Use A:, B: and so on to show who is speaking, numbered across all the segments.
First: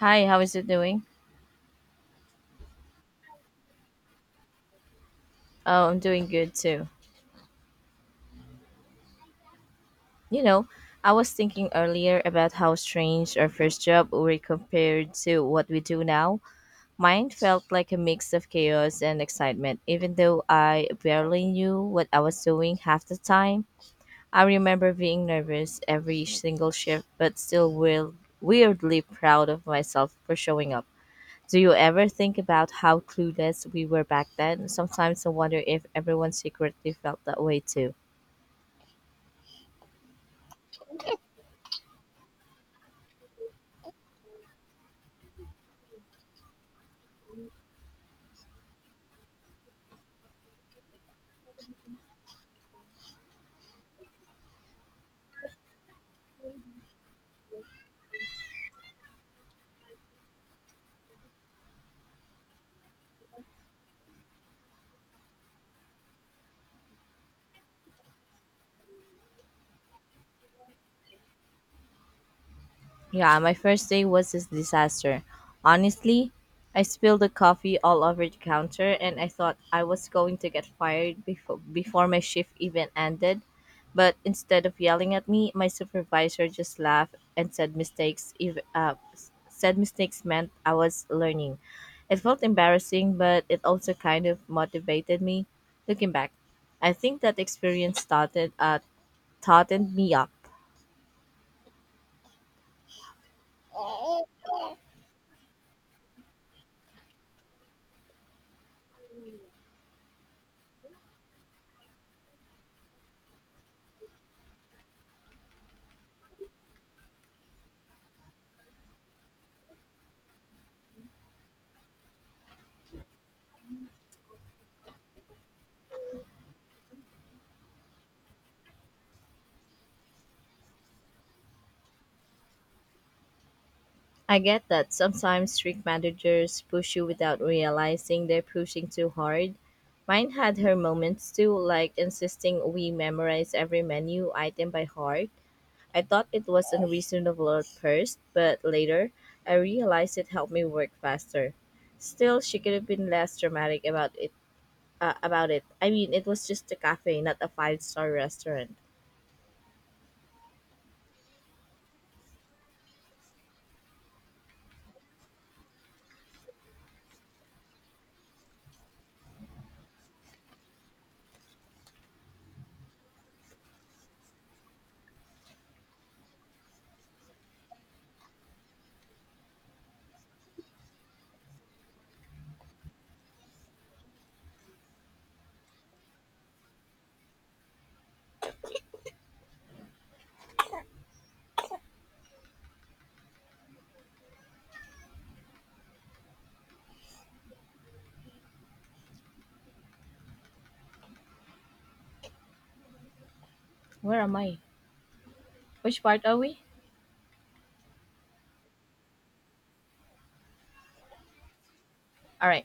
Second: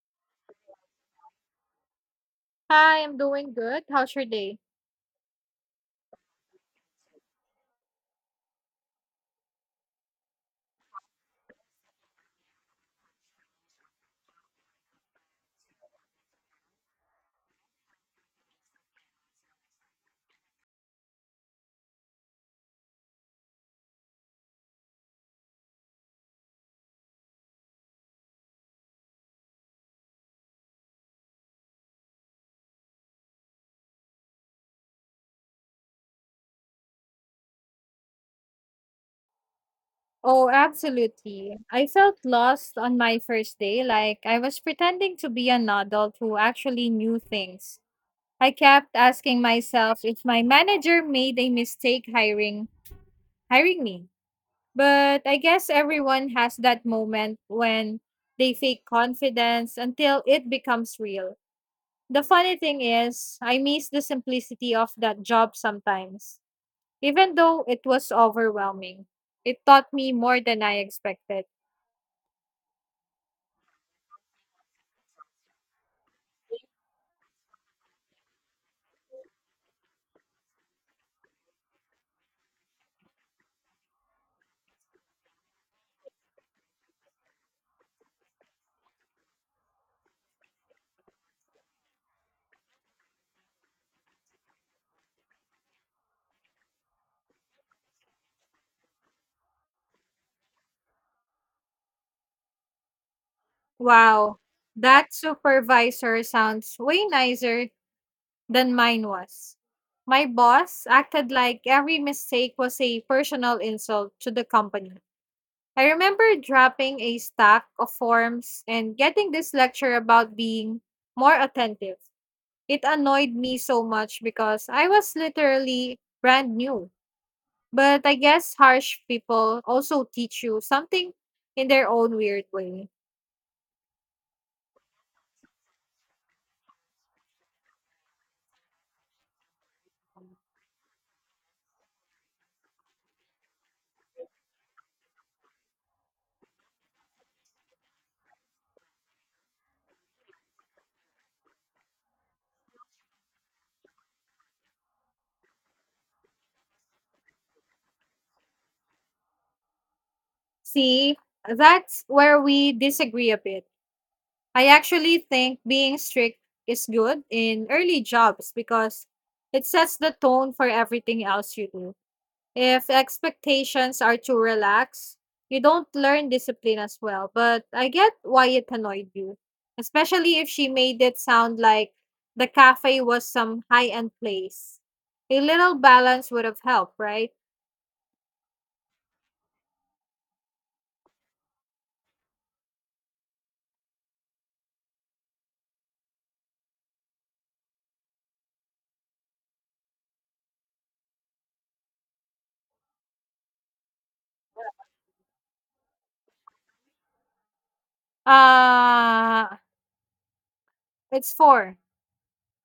A: Hi, how is it doing?
B: Hi, I'm doing good. How's your day?
A: Oh, I'm doing good too. You know, I was thinking earlier about how strange our first job were compared to what we do now. Mine felt like a mix of chaos and excitement, even though I barely knew what I was doing half the time. I remember being nervous every single shift, but still weirdly proud of myself for showing up. Do you ever think about how clueless we were back then? Sometimes I wonder if everyone secretly felt that way too.
B: Oh, absolutely. I felt lost on my first day, like I was pretending to be an adult who actually knew things. I kept asking myself if my manager made a mistake hiring me. But I guess everyone has that moment when they fake confidence until it becomes real. The funny thing is, I miss the simplicity of that job sometimes. Even though it was overwhelming, it taught me more than I expected.
A: Yeah, my first day was a disaster. Honestly, I spilled the coffee all over the counter and I thought I was going to get fired before my shift even ended. But instead of yelling at me, my supervisor just laughed and said mistakes if s- said mistakes meant I was learning. It felt embarrassing, but it also kind of motivated me. Looking back, I think that experience started taught me up.
B: Wow, that supervisor sounds way nicer than mine was. My boss acted like every mistake was a personal insult to the company. I remember dropping a stack of forms and getting this lecture about being more attentive. It annoyed me so much because I was literally brand new. But I guess harsh people also teach you something in their own weird way.
A: I get that sometimes strict managers push you without realizing they're pushing too hard. Mine had her moments too, like insisting we memorize every menu item by heart. I thought it was unreasonable at first, but later I realized it helped me work faster. Still, she could have been less dramatic about it. I mean, it was just a cafe, not a five-star restaurant.
B: See, that's where we disagree a bit. I actually think being strict is good in early jobs because it sets the tone for everything else you do. If expectations are too relaxed, you don't learn discipline as well. But I get why it annoyed you, especially if she made it sound like the cafe was some high end place. A little balance would have helped, right?
A: Where am I? Which part are we?
B: Uh, it's four.
A: All right.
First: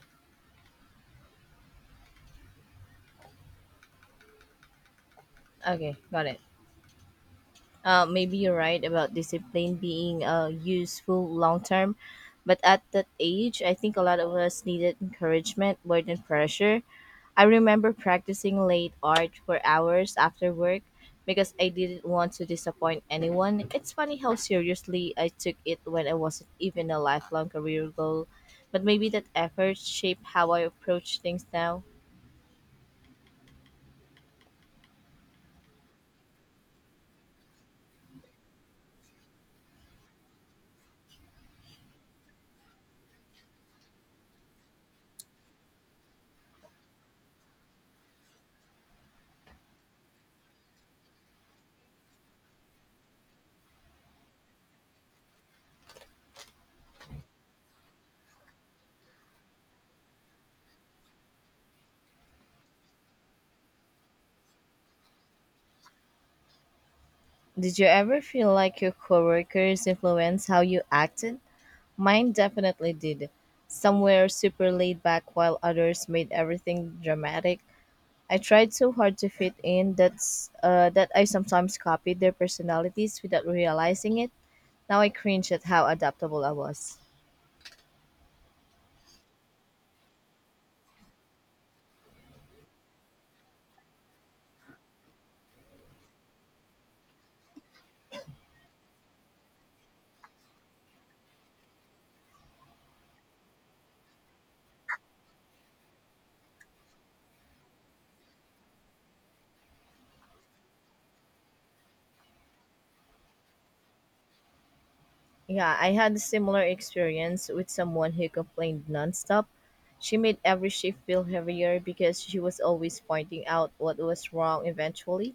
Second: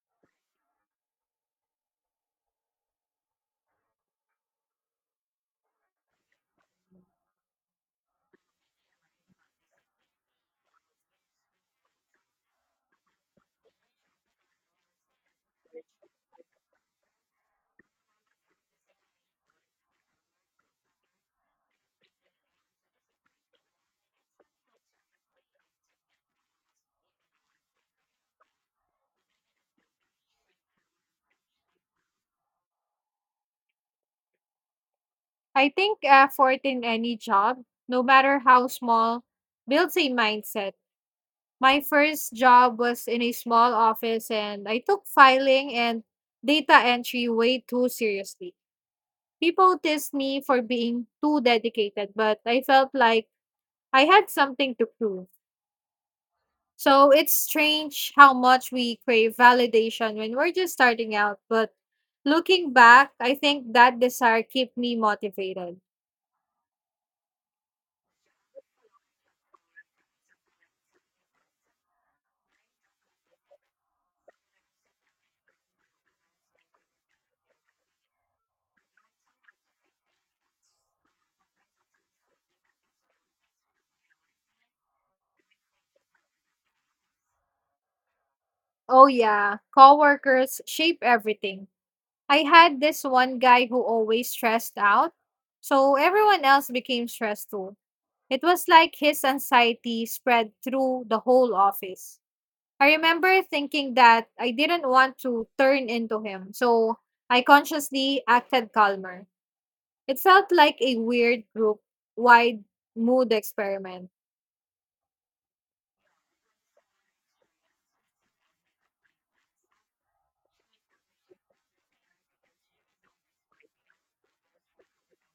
A: Okay, got it. Maybe you're right about discipline being useful long term, but at that age, I think a lot of us needed encouragement more than pressure. I remember practicing late art for hours after work because I didn't want to disappoint anyone. It's funny how seriously I took it when I wasn't even a lifelong career goal, but maybe that effort shaped how I approach things now.
B: I think effort in any job, no matter how small, builds a mindset. My first job was in a small office, and I took filing and data entry way too seriously. People teased me for being too dedicated, but I felt like I had something to prove. So it's strange how much we crave validation when we're just starting out. But looking back, I think that desire kept me motivated.
A: Did you ever feel like your coworkers influenced how you acted? Mine definitely did. Some were super laid back while others made everything dramatic. I tried so hard to fit in that I sometimes copied their personalities without realizing it. Now I cringe at how adaptable I was.
B: Oh, yeah, coworkers shape everything. I had this one guy who always stressed out, so everyone else became stressed too. It was like his anxiety spread through the whole office. I remember thinking that I didn't want to turn into him, so I consciously acted calmer. It felt like a weird group wide mood experiment.
A: Yeah, I had a similar experience with someone who complained nonstop. She made every shift feel heavier because she was always pointing out what was wrong eventually.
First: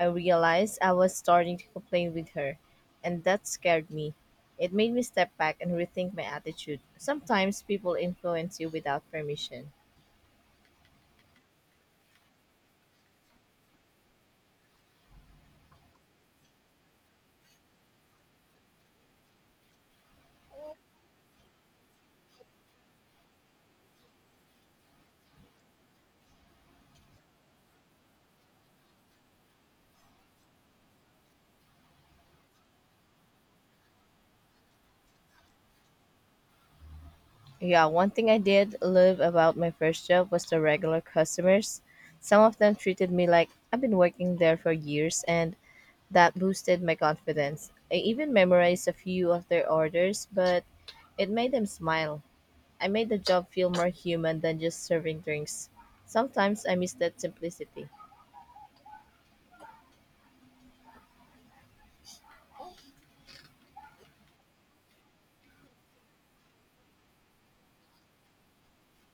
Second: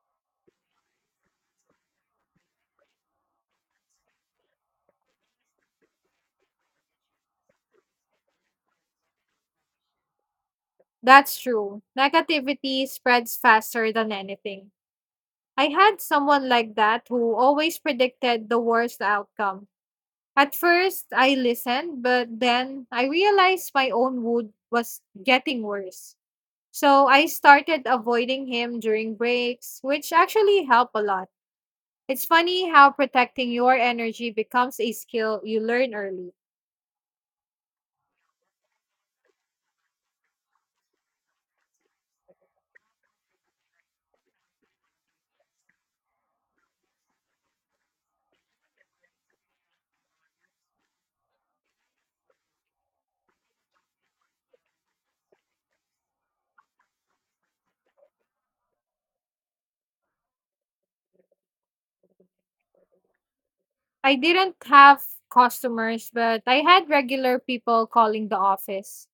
A: I realized I was starting to complain with her, and that scared me. It made me step back and rethink my attitude. Sometimes people influence you without permission.
B: That's true. Negativity spreads faster than anything. I had someone like that who always predicted the worst outcome. At first, I listened, but then I realized my own mood was getting worse. So I started avoiding him during breaks, which actually helped a lot. It's funny how protecting your energy becomes a skill you learn early.
A: Yeah, one thing I did love about my first job was the regular customers. Some of them treated me like I've been working there for years, and that boosted my confidence. I even memorized a few of their orders, but it made them smile. I made the job feel more human than just serving drinks. Sometimes I miss that simplicity.
B: I didn't have customers, but I had regular people calling the office.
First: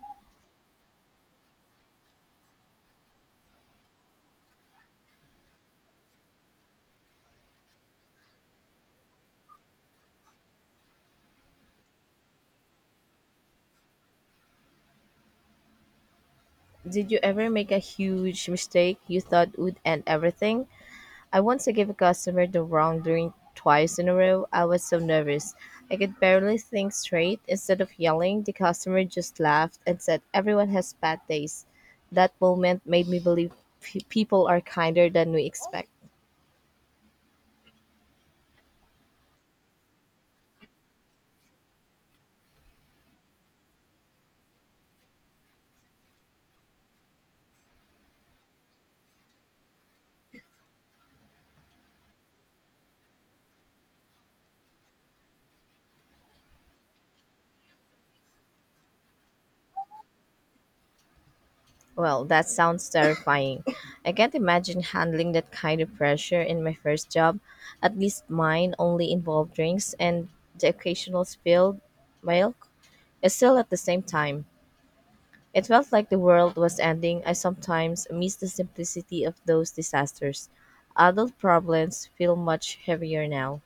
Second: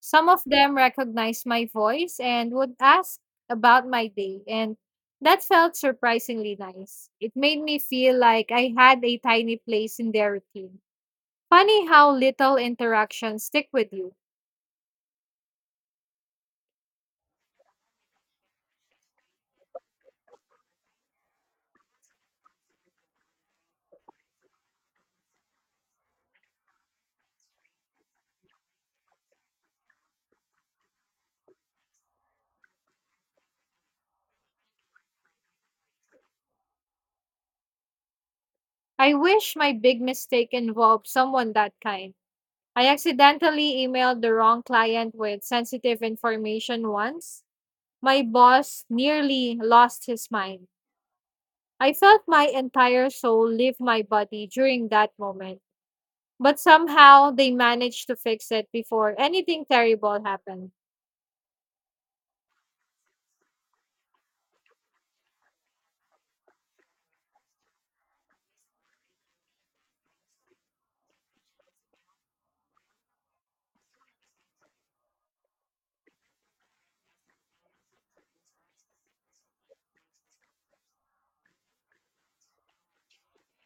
B: Some of them recognized my voice and would ask about my day, and that felt surprisingly nice. It made me feel like I had a tiny place in their routine. Funny how little interactions stick with you.
A: Did you ever make a huge mistake you thought would end everything? I once gave a customer the wrong drink twice in a row. I was so nervous. I could barely think straight. Instead of yelling, the customer just laughed and said, everyone has bad days. That moment made me believe people are kinder than we expect.
B: I wish my big mistake involved someone that kind. I accidentally emailed the wrong client with sensitive information once. My boss nearly lost his mind. I felt my entire soul leave my body during that moment. But somehow they managed to fix it before anything terrible happened.
A: Well, that sounds terrifying. I can't imagine handling that kind of pressure in my first job. At least mine only involved drinks and the occasional spilled milk. Yet still, at the same time, it felt like the world was ending. I sometimes miss the simplicity of those disasters. Adult problems feel much heavier now.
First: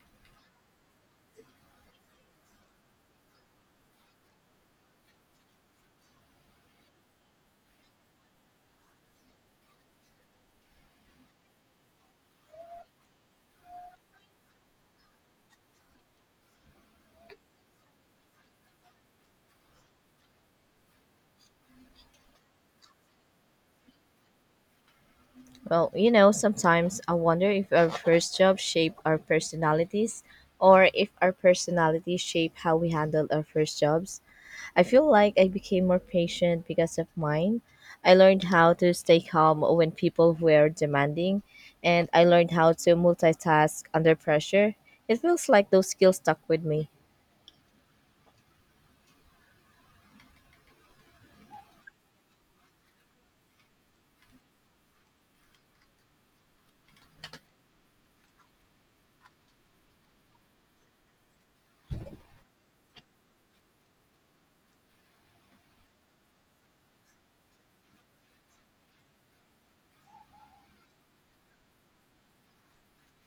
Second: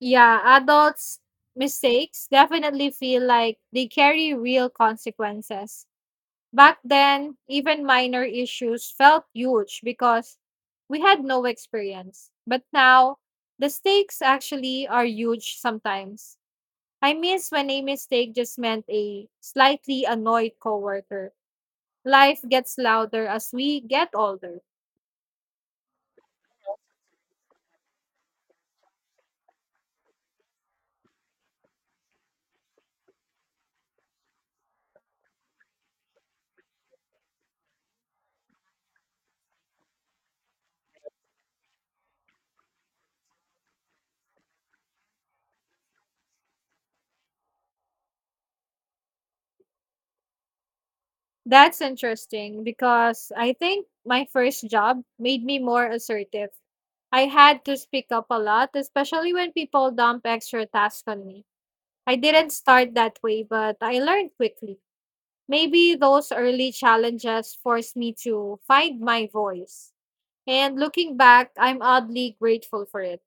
B: Yeah, adults' mistakes definitely feel like they carry real consequences. Back then, even minor issues felt huge because we had no experience. But now, the stakes actually are huge sometimes. I miss when a mistake just meant a slightly annoyed coworker. Life gets louder as we get older.
A: Well, you know, sometimes I wonder if our first job shaped our personalities or if our personalities shape how we handled our first jobs. I feel like I became more patient because of mine. I learned how to stay calm when people were demanding, and I learned how to multitask under pressure. It feels like those skills stuck with me.
B: That's interesting because I think my first job made me more assertive. I had to speak up a lot, especially when people dump extra tasks on me. I didn't start that way, but I learned quickly. Maybe those early challenges forced me to find my voice. And looking back, I'm oddly grateful for it.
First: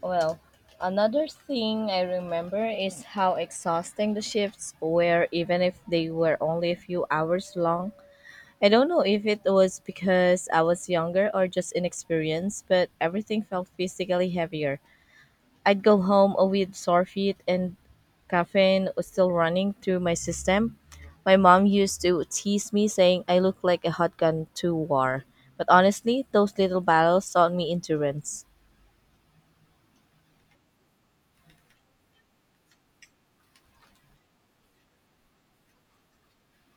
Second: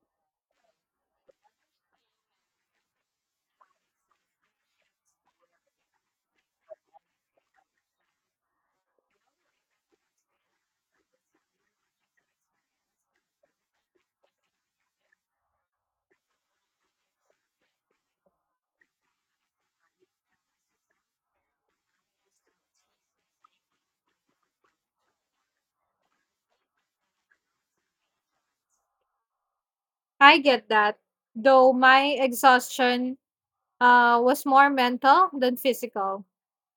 A: Well, another thing I remember is how exhausting the shifts were, even if they were only a few hours long. I don't know if it was because I was younger or just inexperienced, but everything felt physically heavier. I'd go home with sore feet and caffeine was still running through my system. My mom used to tease me saying I look like a hot gun to war. But honestly, those little battles taught me endurance.
B: I get that, though my exhaustion was more mental than physical.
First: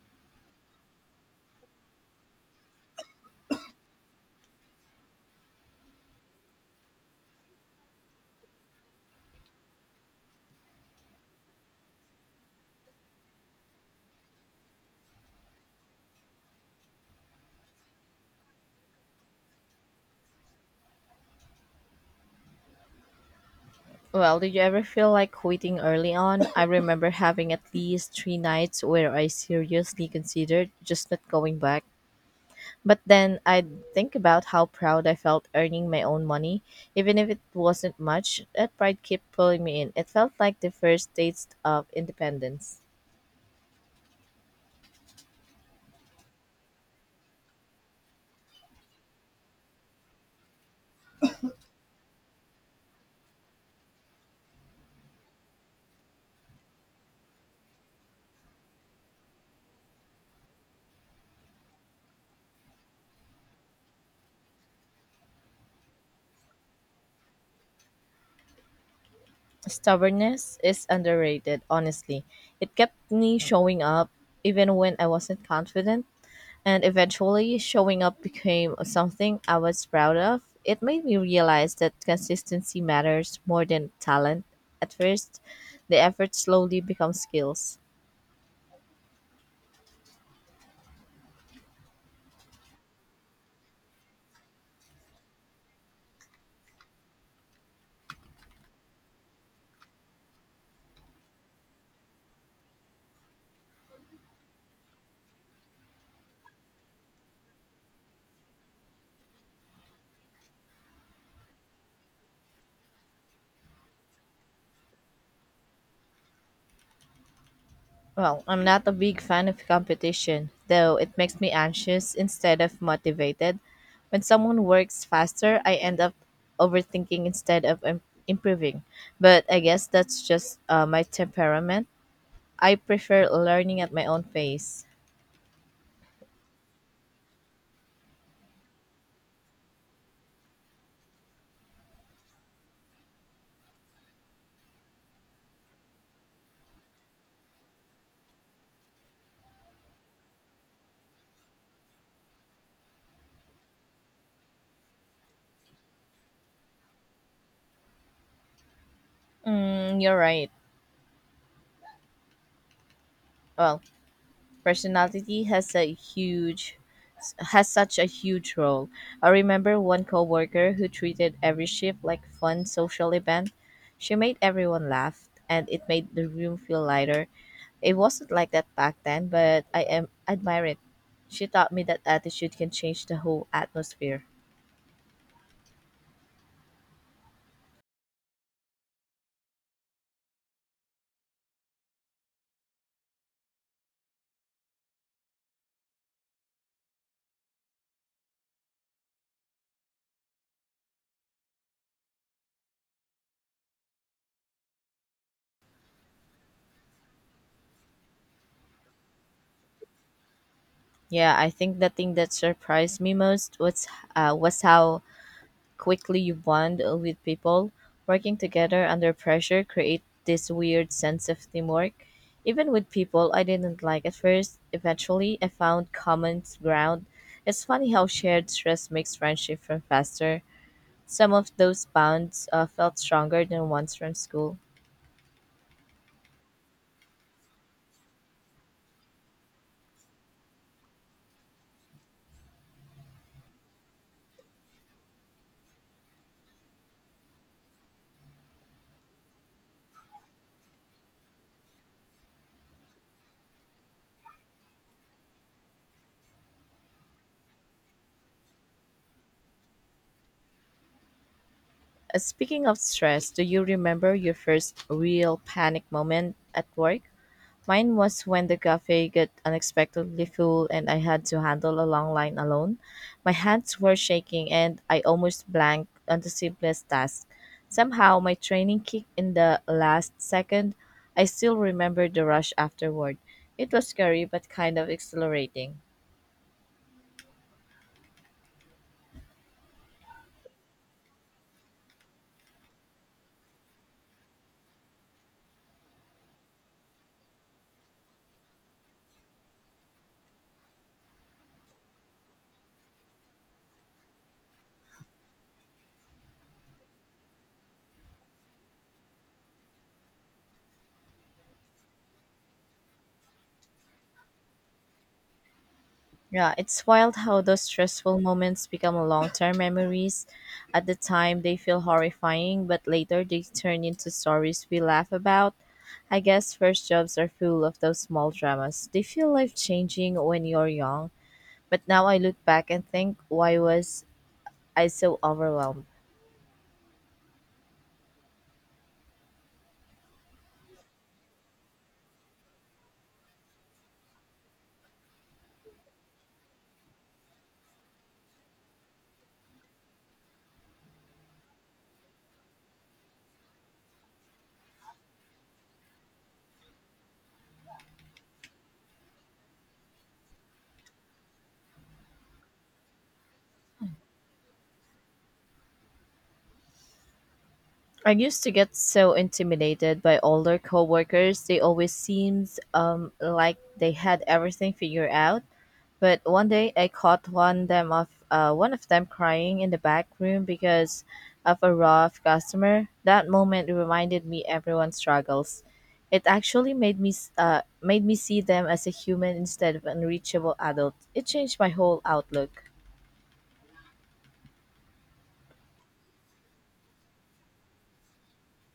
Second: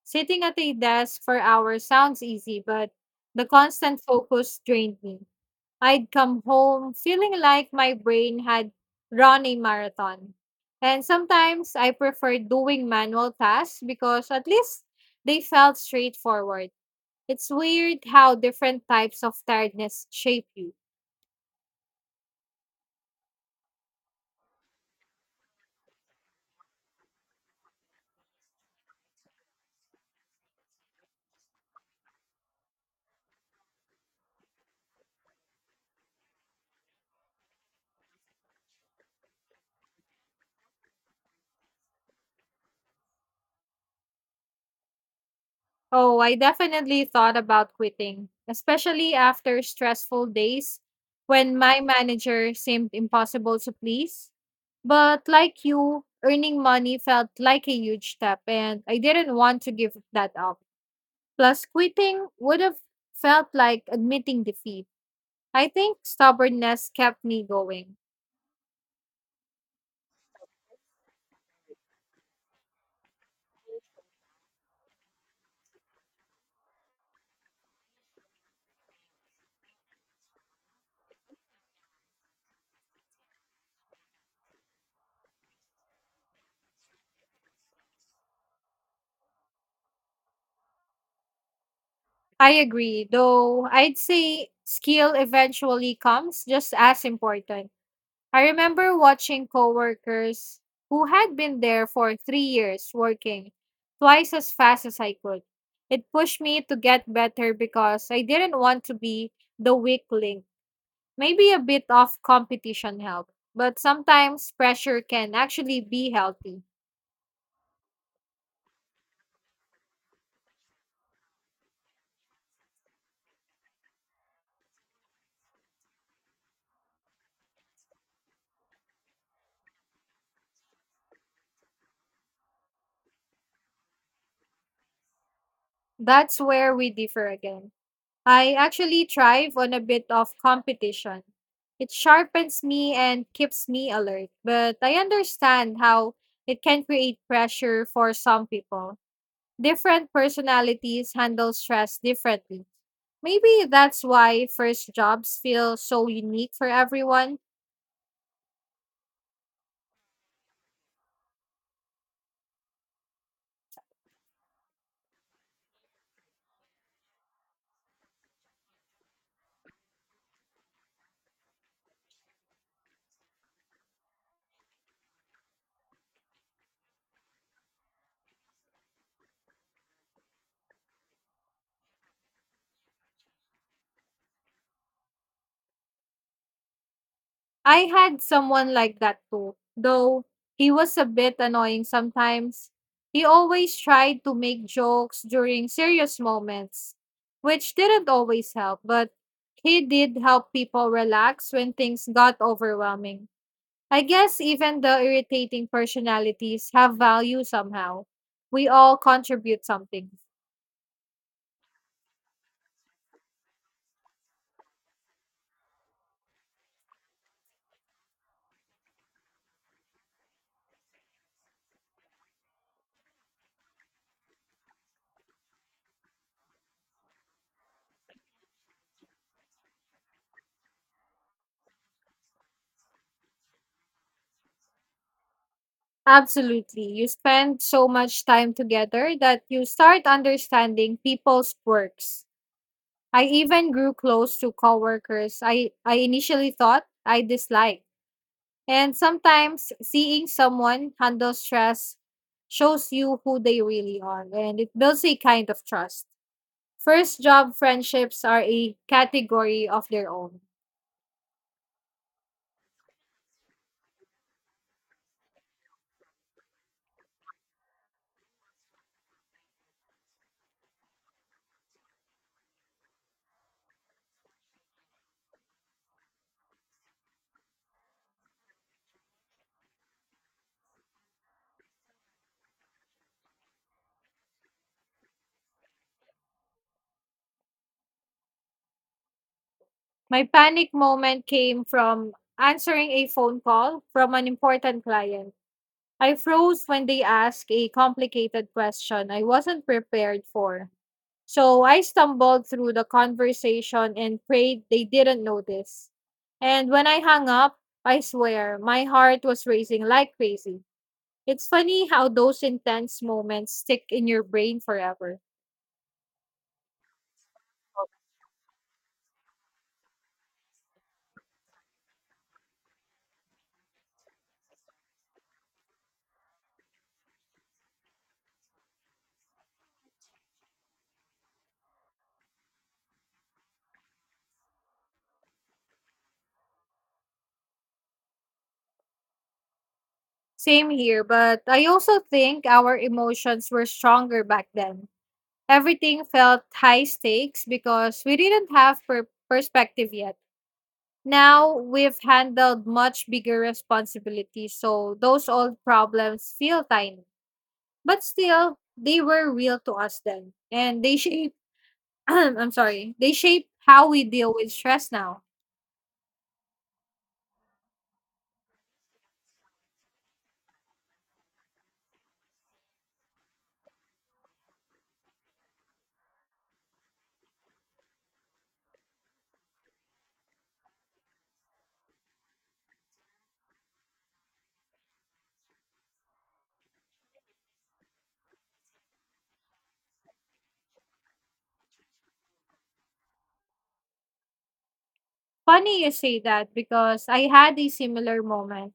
B: Sitting at a desk for hours sounds easy, but the constant focus drained me. I'd come home feeling like my brain had run a marathon. And sometimes I preferred doing manual tasks because at least they felt straightforward. It's weird how different types of tiredness shape you.
A: Well, did you ever feel like quitting early on? I remember having at least three nights where I seriously considered just not going back. But then I'd think about how proud I felt earning my own money, even if it wasn't much. That pride kept pulling me in. It felt like the first taste of independence.
B: Oh, I definitely thought about quitting, especially after stressful days when my manager seemed impossible to please. But like you, earning money felt like a huge step, and I didn't want to give that up. Plus, quitting would have felt like admitting defeat. I think stubbornness kept me going.
A: Stubbornness is underrated, honestly. It kept me showing up even when I wasn't confident, and eventually showing up became something I was proud of. It made me realize that consistency matters more than talent. At first, the effort slowly becomes skills.
B: I agree, though I'd say skill eventually comes just as important. I remember watching coworkers who had been there for 3 years working twice as fast as I could. It pushed me to get better because I didn't want to be the weak link. Maybe a bit of competition helped, but sometimes pressure can actually be healthy.
A: Well, I'm not a big fan of competition, though it makes me anxious instead of motivated. When someone works faster, I end up overthinking improving. But I guess that's just my temperament. I prefer learning at my own pace.
B: That's where we differ again. I actually thrive on a bit of competition. It sharpens me and keeps me alert, but I understand how it can create pressure for some people. Different personalities handle stress differently. Maybe that's why first jobs feel so unique for everyone.
A: Mm, you're right. Well, personality has such a huge role. I remember one coworker who treated every shift like fun social event. She made everyone laugh and it made the room feel lighter. It wasn't like that back then, but I am admire it. She taught me that attitude can change the whole atmosphere.
B: I had someone like that too, though he was a bit annoying sometimes. He always tried to make jokes during serious moments, which didn't always help, but he did help people relax when things got overwhelming. I guess even the irritating personalities have value somehow. We all contribute something.
A: Yeah, I think the thing that surprised me most was how quickly you bond with people. Working together under pressure create this weird sense of teamwork. Even with people I didn't like at first, eventually I found common ground. It's funny how shared stress makes friendship from faster. Some of those bonds felt stronger than ones from school.
B: Absolutely. You spend so much time together that you start understanding people's quirks. I even grew close to coworkers I initially thought I disliked. And sometimes seeing someone handle stress shows you who they really are and it builds a kind of trust. First job friendships are a category of their own.
A: Speaking of stress, do you remember your first real panic moment at work? Mine was when the cafe got unexpectedly full and I had to handle a long line alone. My hands were shaking and I almost blanked on the simplest task. Somehow, my training kicked in the last second. I still remember the rush afterward. It was scary but kind of exhilarating.
B: My panic moment came from answering a phone call from an important client. I froze when they asked a complicated question I wasn't prepared for. So I stumbled through the conversation and prayed they didn't notice. And when I hung up, I swear, my heart was racing like crazy. It's funny how those intense moments stick in your brain forever.
A: Yeah, it's wild how those stressful moments become long term memories. At the time, they feel horrifying, but later they turn into stories we laugh about. I guess first jobs are full of those small dramas. They feel life changing when you're young, but now I look back and think, why was I so overwhelmed?
B: Same here, but I also think our emotions were stronger back then. Everything felt high stakes because we didn't have perspective yet. Now we've handled much bigger responsibilities, so those old problems feel tiny. But still, they were real to us then, and they shape I'm sorry, they shape how we deal with stress now.
A: I used to get so intimidated by older coworkers. They always seemed like they had everything figured out. But one day I caught one of them crying in the back room because of a rough customer. That moment reminded me everyone struggles. It actually made me see them as a human instead of unreachable adult. It changed my whole outlook.
B: Funny you say that because I had a similar moment.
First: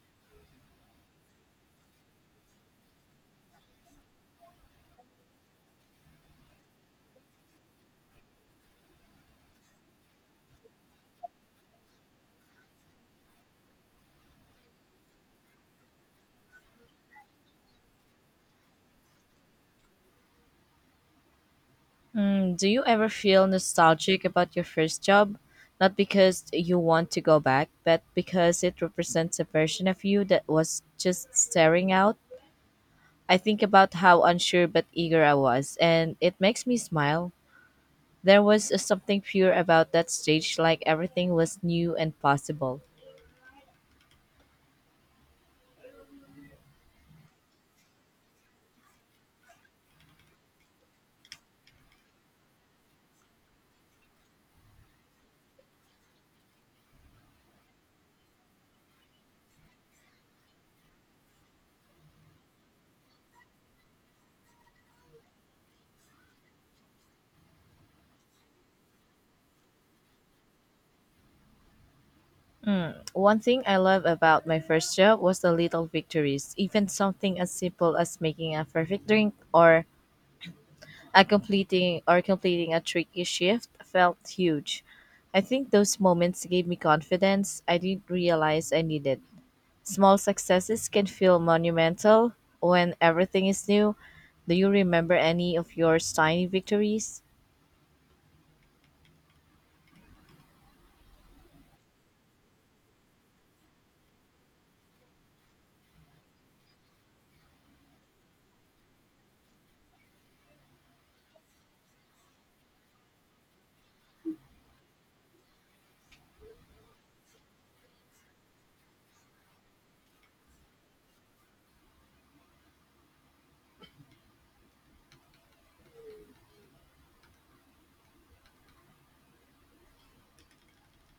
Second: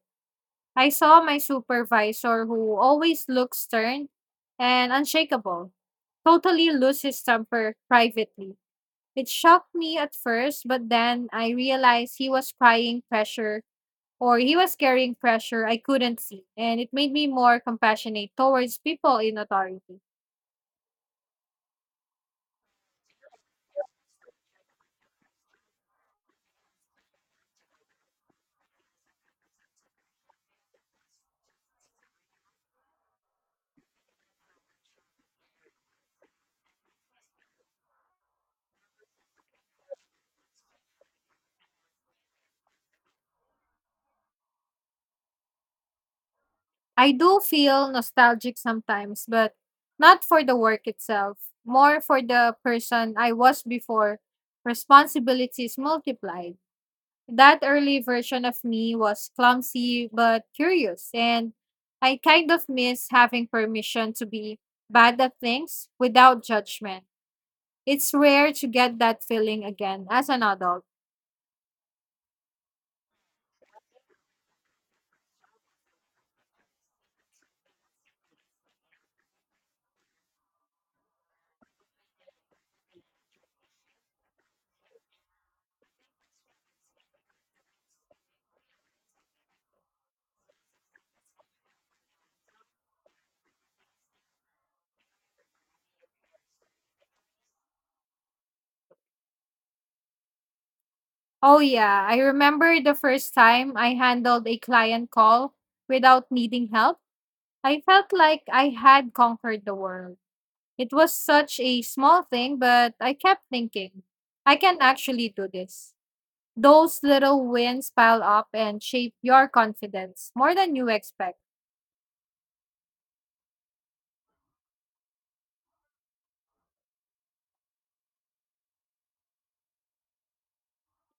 B: I saw my supervisor who always looks stern and unshakable, totally lose his temper privately. It shocked me at first, but then I realized he was carrying pressure I couldn't see, and it made me more compassionate towards people in authority.
A: Mm, do you ever feel nostalgic about your first job? Not because you want to go back, but because it represents a version of you that was just staring out. I think about how unsure but eager I was, and it makes me smile. There was a something pure about that stage, like everything was new and possible.
B: I do feel nostalgic sometimes, but not for the work itself, more for the person I was before responsibilities multiplied. That early version of me was clumsy but curious, and I kind of miss having permission to be bad at things without judgment. It's rare to get that feeling again as an adult.
A: One thing I love about my first job was the little victories, even something as simple as making a perfect drink or a completing or completing a tricky shift felt huge. I think those moments gave me confidence I didn't realize I needed. Small successes can feel monumental when everything is new. Do you remember any of your tiny victories?
B: Oh, yeah, I remember the first time I handled a client call without needing help. I felt like I had conquered the world. It was such a small thing, but I kept thinking, I can actually do this. Those little wins pile up and shape your confidence more than you expect.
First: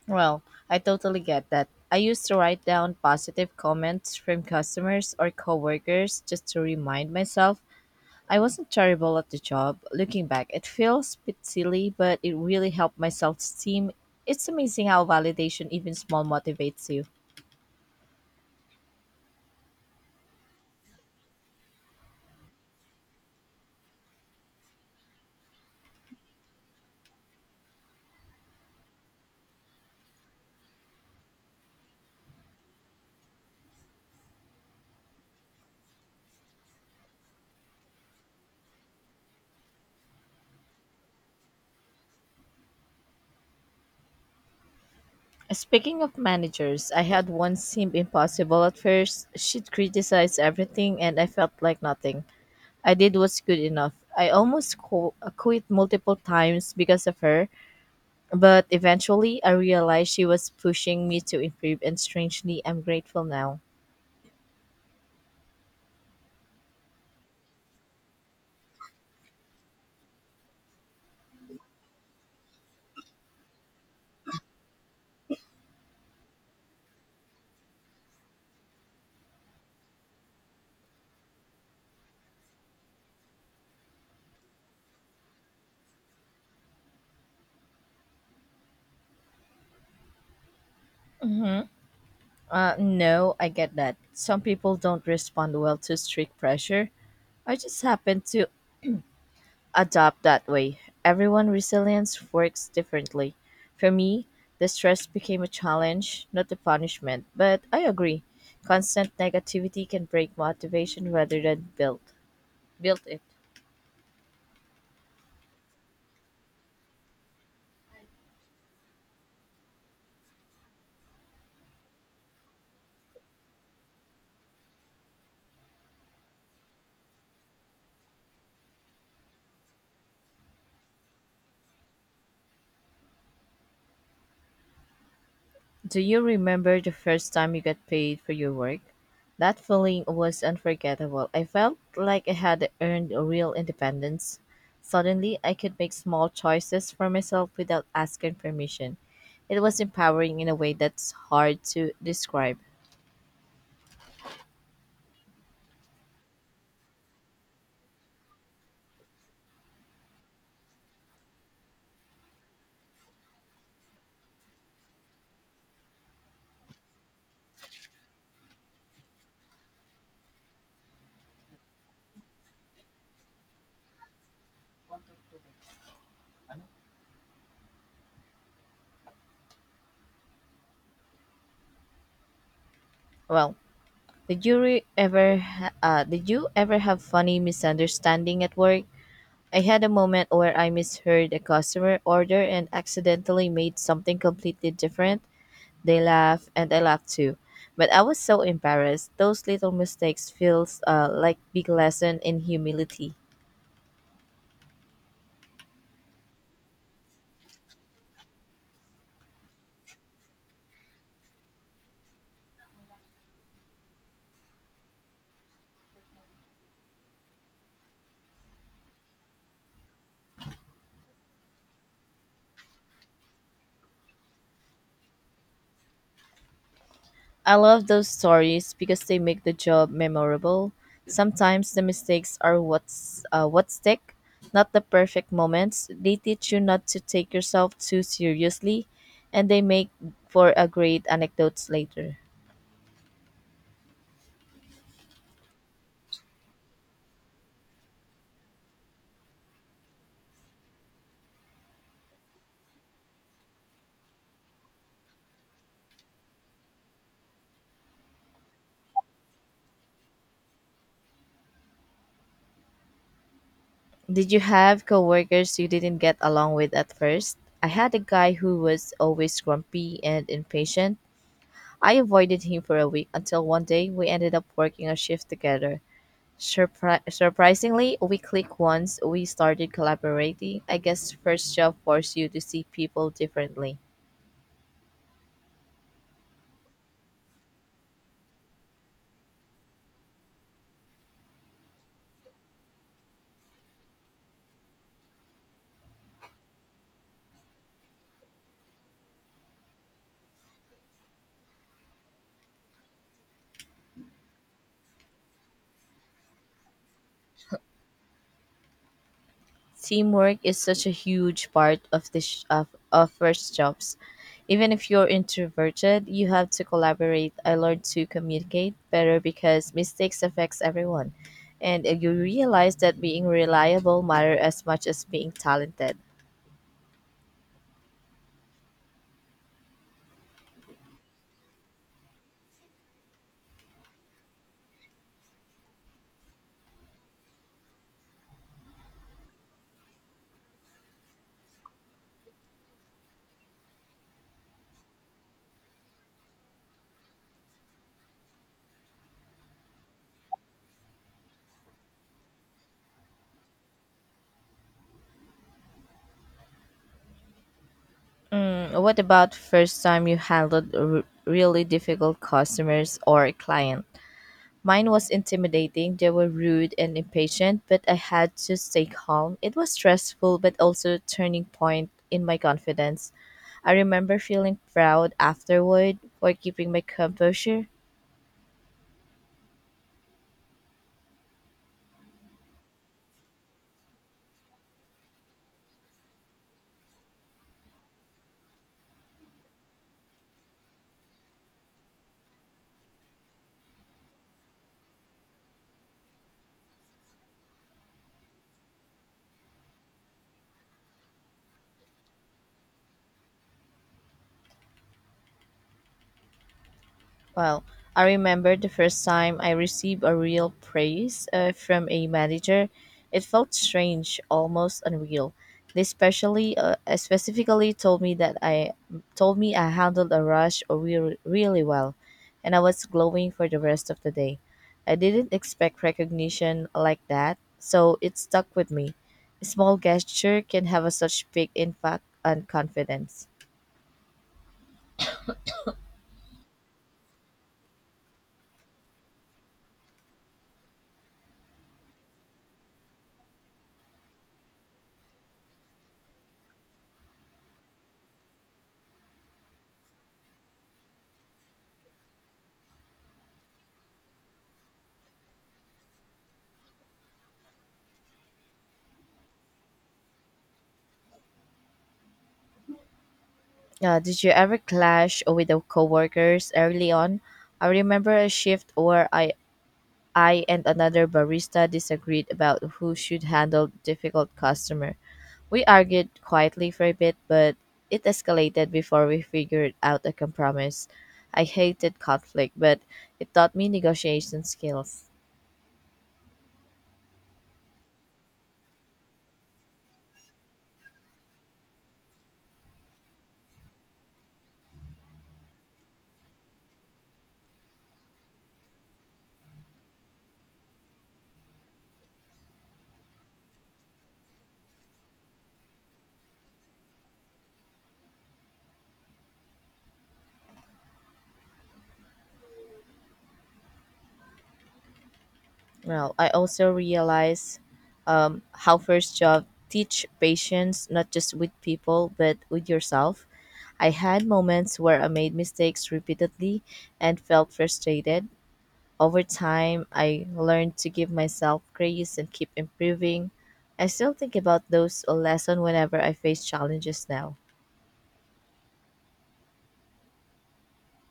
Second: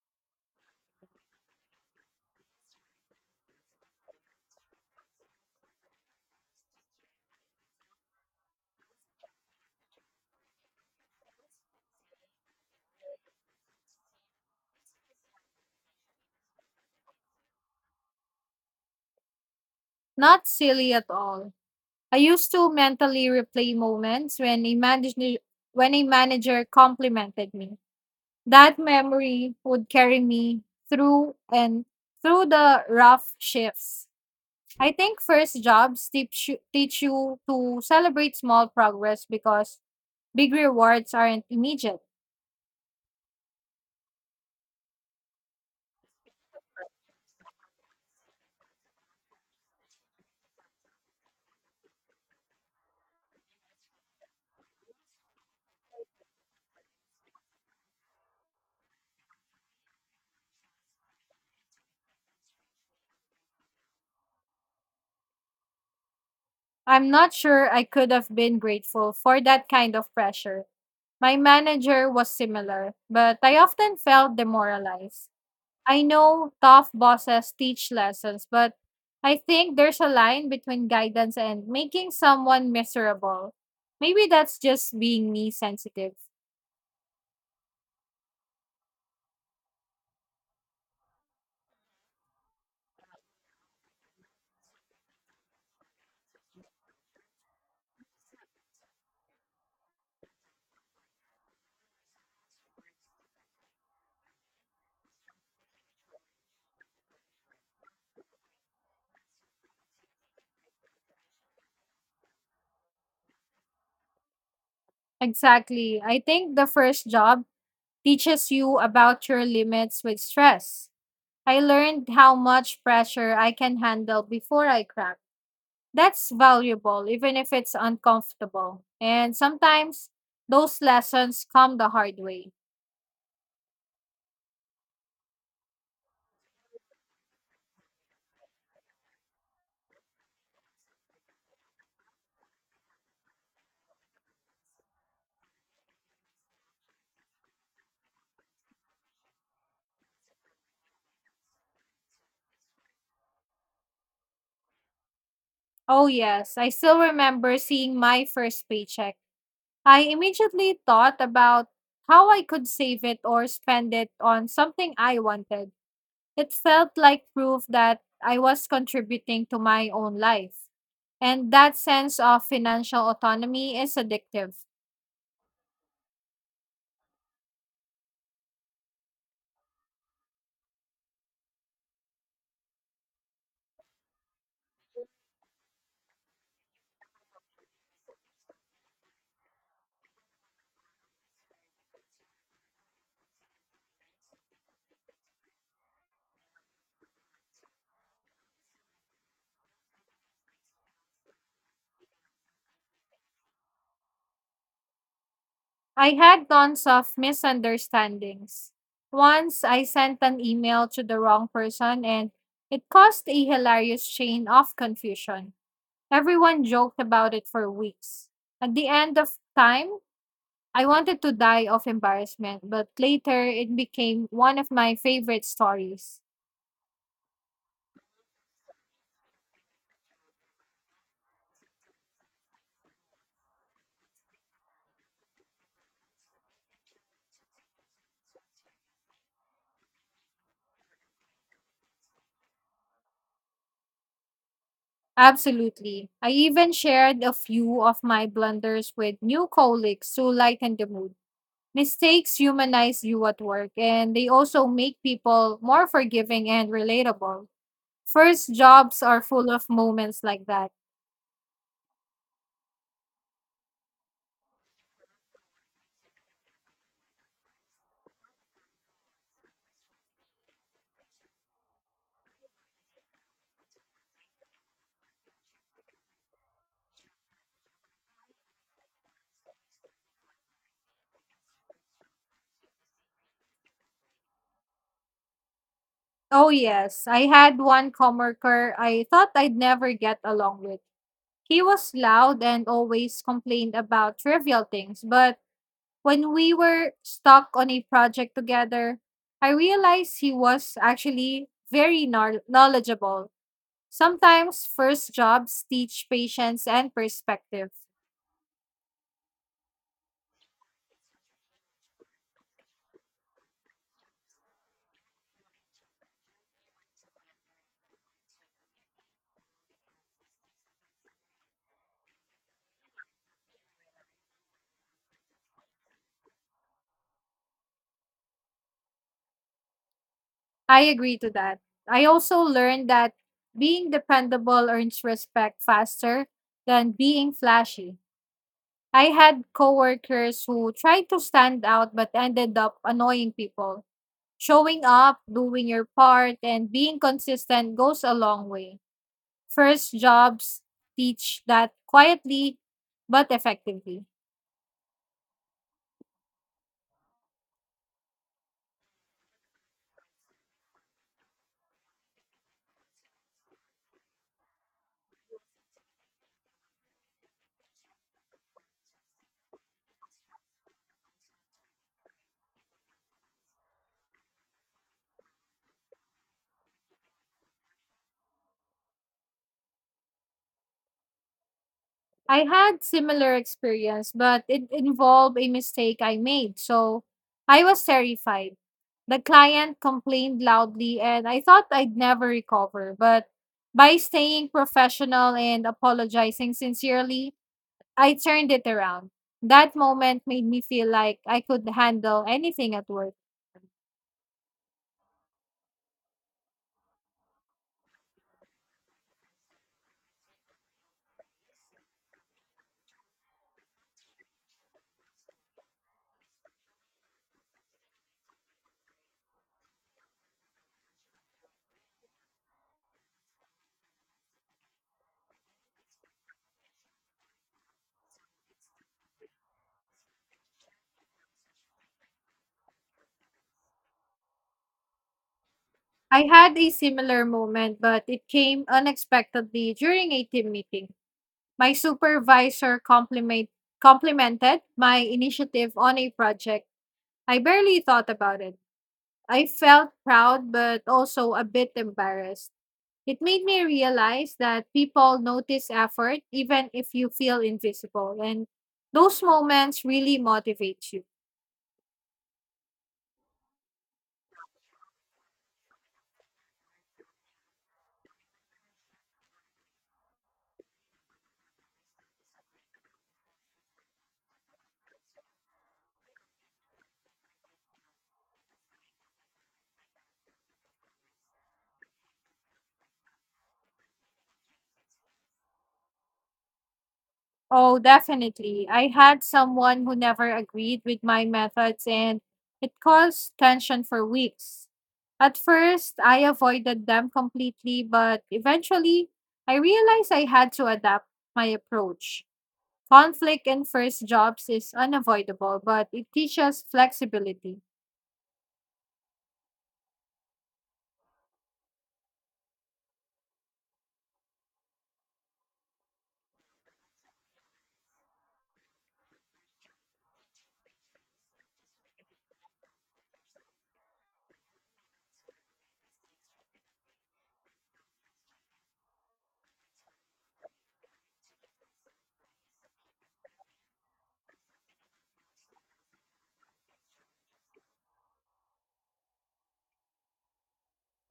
A: Well, I totally get that. I used to write down positive comments from customers or coworkers just to remind myself I wasn't terrible at the job. Looking back, it feels a bit silly, but it really helped my self-esteem. It's amazing how validation, even small, motivates you.
B: Not silly at all. I used to mentally replay moments when a manager complimented me. That memory would carry me through and through the rough shifts. I think first jobs teach you to celebrate small progress because big rewards aren't immediate.
A: Speaking of managers, I had one seemed impossible at first. She'd criticize everything and I felt like nothing. I did what's good enough. I almost quit multiple times because of her, but eventually I realized she was pushing me to improve and strangely I'm grateful now.
B: I'm not sure I could have been grateful for that kind of pressure. My manager was similar, but I often felt demoralized. I know tough bosses teach lessons, but I think there's a line between guidance and making someone miserable. Maybe that's just being me sensitive.
A: Mm-hmm. No, I get that. Some people don't respond well to strict pressure. I just happen to adapt that way. Everyone resilience works differently. For me, the stress became a challenge, not a punishment. But I agree, constant negativity can break motivation rather than build it.
B: Exactly. I think the first job teaches you about your limits with stress. I learned how much pressure I can handle before I crack. That's valuable, even if it's uncomfortable. And sometimes those lessons come the hard way.
A: Do you remember the first time you got paid for your work? That feeling was unforgettable. I felt like I had earned a real independence. Suddenly, I could make small choices for myself without asking permission. It was empowering in a way that's hard to describe.
B: Oh, yes, I still remember seeing my first paycheck. I immediately thought about how I could save it or spend it on something I wanted. It felt like proof that I was contributing to my own life. And that sense of financial autonomy is addictive.
A: Well, did you re- ever ha- did you ever have funny misunderstanding at work? I had a moment where I misheard a customer order and accidentally made something completely different. They laugh and I laugh too. But I was so embarrassed. Those little mistakes feels like big lesson in humility.
B: I had tons of misunderstandings. Once I sent an email to the wrong person and it caused a hilarious chain of confusion. Everyone joked about it for weeks. At the end of time, I wanted to die of embarrassment, but later it became one of my favorite stories.
A: I love those stories because they make the job memorable. Sometimes the mistakes are what stick, not the perfect moments. They teach you not to take yourself too seriously, and they make for a great anecdotes later.
B: Absolutely. I even shared a few of my blunders with new colleagues to lighten the mood. Mistakes humanize you at work, and they also make people more forgiving and relatable. First jobs are full of moments like that.
A: Did you have coworkers you didn't get along with at first? I had a guy who was always grumpy and impatient. I avoided him for a week until one day we ended up working a shift together. Surprisingly, we clicked once we started collaborating. I guess first job forces you to see people differently.
B: Oh, yes. I had one coworker I thought I'd never get along with. He was loud and always complained about trivial things, but when we were stuck on a project together, I realized he was actually very knowledgeable. Sometimes first jobs teach patience and perspective.
A: Teamwork is such a huge part of of first jobs. Even if you're introverted, you have to collaborate. I learned to communicate better because mistakes affects everyone. And you realize that being reliable matter as much as being talented.
B: I agree to that. I also learned that being dependable earns respect faster than being flashy. I had coworkers who tried to stand out but ended up annoying people. Showing up, doing your part, and being consistent goes a long way. First jobs teach that quietly but effectively.
A: Mm, what about first time you handled a really difficult customers or client? Mine was intimidating. They were rude and impatient, but I had to stay calm. It was stressful, but also a turning point in my confidence. I remember feeling proud afterward for keeping my composure.
B: I had similar experience, but it involved a mistake I made, so I was terrified. The client complained loudly and I thought I'd never recover, but by staying professional and apologizing sincerely, I turned it around. That moment made me feel like I could handle anything at work.
A: Well, I remember the first time I received a real praise from a manager. It felt strange, almost unreal. They specifically told me that I told me I handled a rush really, really well, and I was glowing for the rest of the day. I didn't expect recognition like that, so it stuck with me. A small gesture can have a such big impact on confidence.
B: I had a similar moment, but it came unexpectedly during a team meeting. My complimented my initiative on a project. I barely thought about it. I felt proud, but also a bit embarrassed. It made me realize that people notice effort even if you feel invisible, and those moments really motivate you.
A: Did you ever clash with the coworkers early on? I remember a shift where I and another barista disagreed about who should handle difficult customer. We argued quietly for a bit, but it escalated before we figured out a compromise. I hated conflict, but it taught me negotiation skills.
B: Oh, definitely. I had someone who never agreed with my methods, and it caused tension for weeks. At first, I avoided them completely, but eventually, I realized I had to adapt my approach. Conflict in first jobs is unavoidable, but it teaches flexibility.
A: Well, I also realized how first job teach patience not just with people but with yourself. I had moments where I made mistakes repeatedly and felt frustrated. Over time, I learned to give myself grace and keep improving. I still think about those lessons whenever I face challenges now.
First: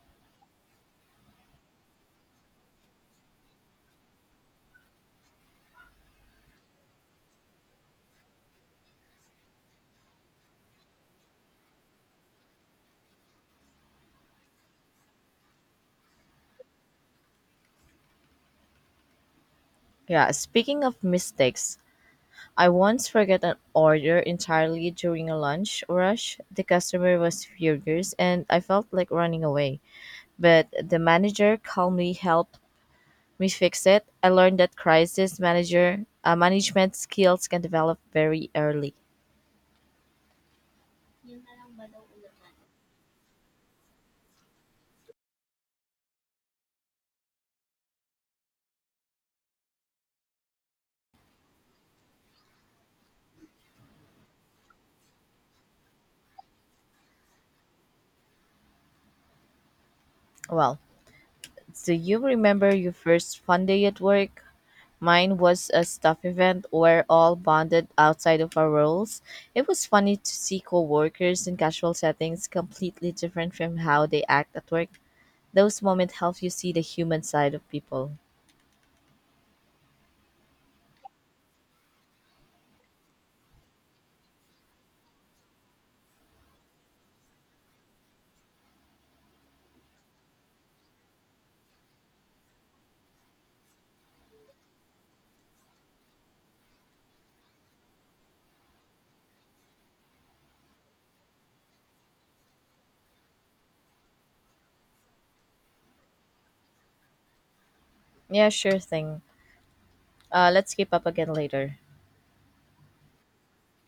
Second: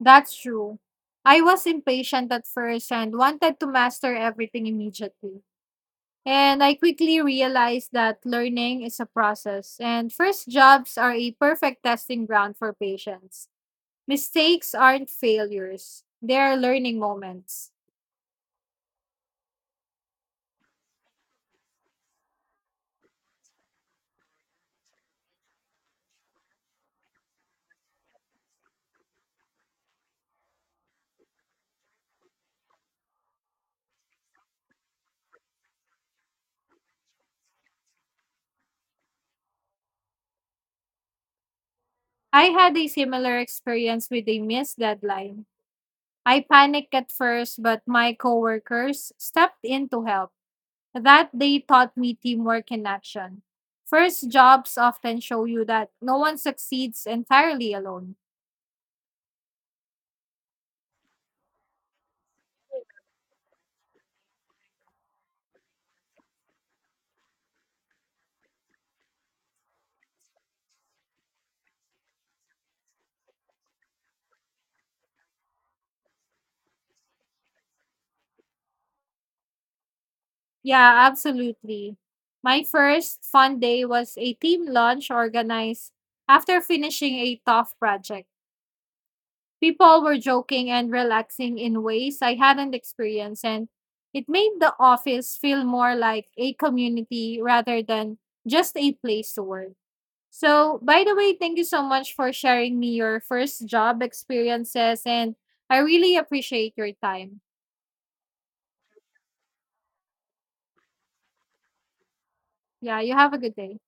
B: That's true. I was impatient at first and wanted to master everything immediately. And I quickly realized that learning is a process, and first jobs are a perfect testing ground for patience. Mistakes aren't failures, they are learning moments.
A: Yeah, speaking of mistakes, I once forgot an order entirely during a lunch rush. The customer was furious and I felt like running away. But the manager calmly helped me fix it. I learned that crisis manager management skills can develop very early.
B: I had a similar experience with a missed deadline. I panicked at first, but my coworkers stepped in to help. That they taught me teamwork in action. First jobs often show you that no one succeeds entirely alone.
A: Well, do you remember your first fun day at work? Mine was a staff event where all bonded outside of our roles. It was funny to see coworkers in casual settings completely different from how they act at work. Those moments help you see the human side of people.
B: Yeah, absolutely. My first fun day was a team lunch organized after finishing a tough project. People were joking and relaxing in ways I hadn't experienced, and it made the office feel more like a community rather than just a place to work. So, by the way, thank you so much for sharing me your first job experiences, and I really appreciate your time.
A: Yeah, sure thing. Let's keep up again later.
B: Yeah, you have a good day.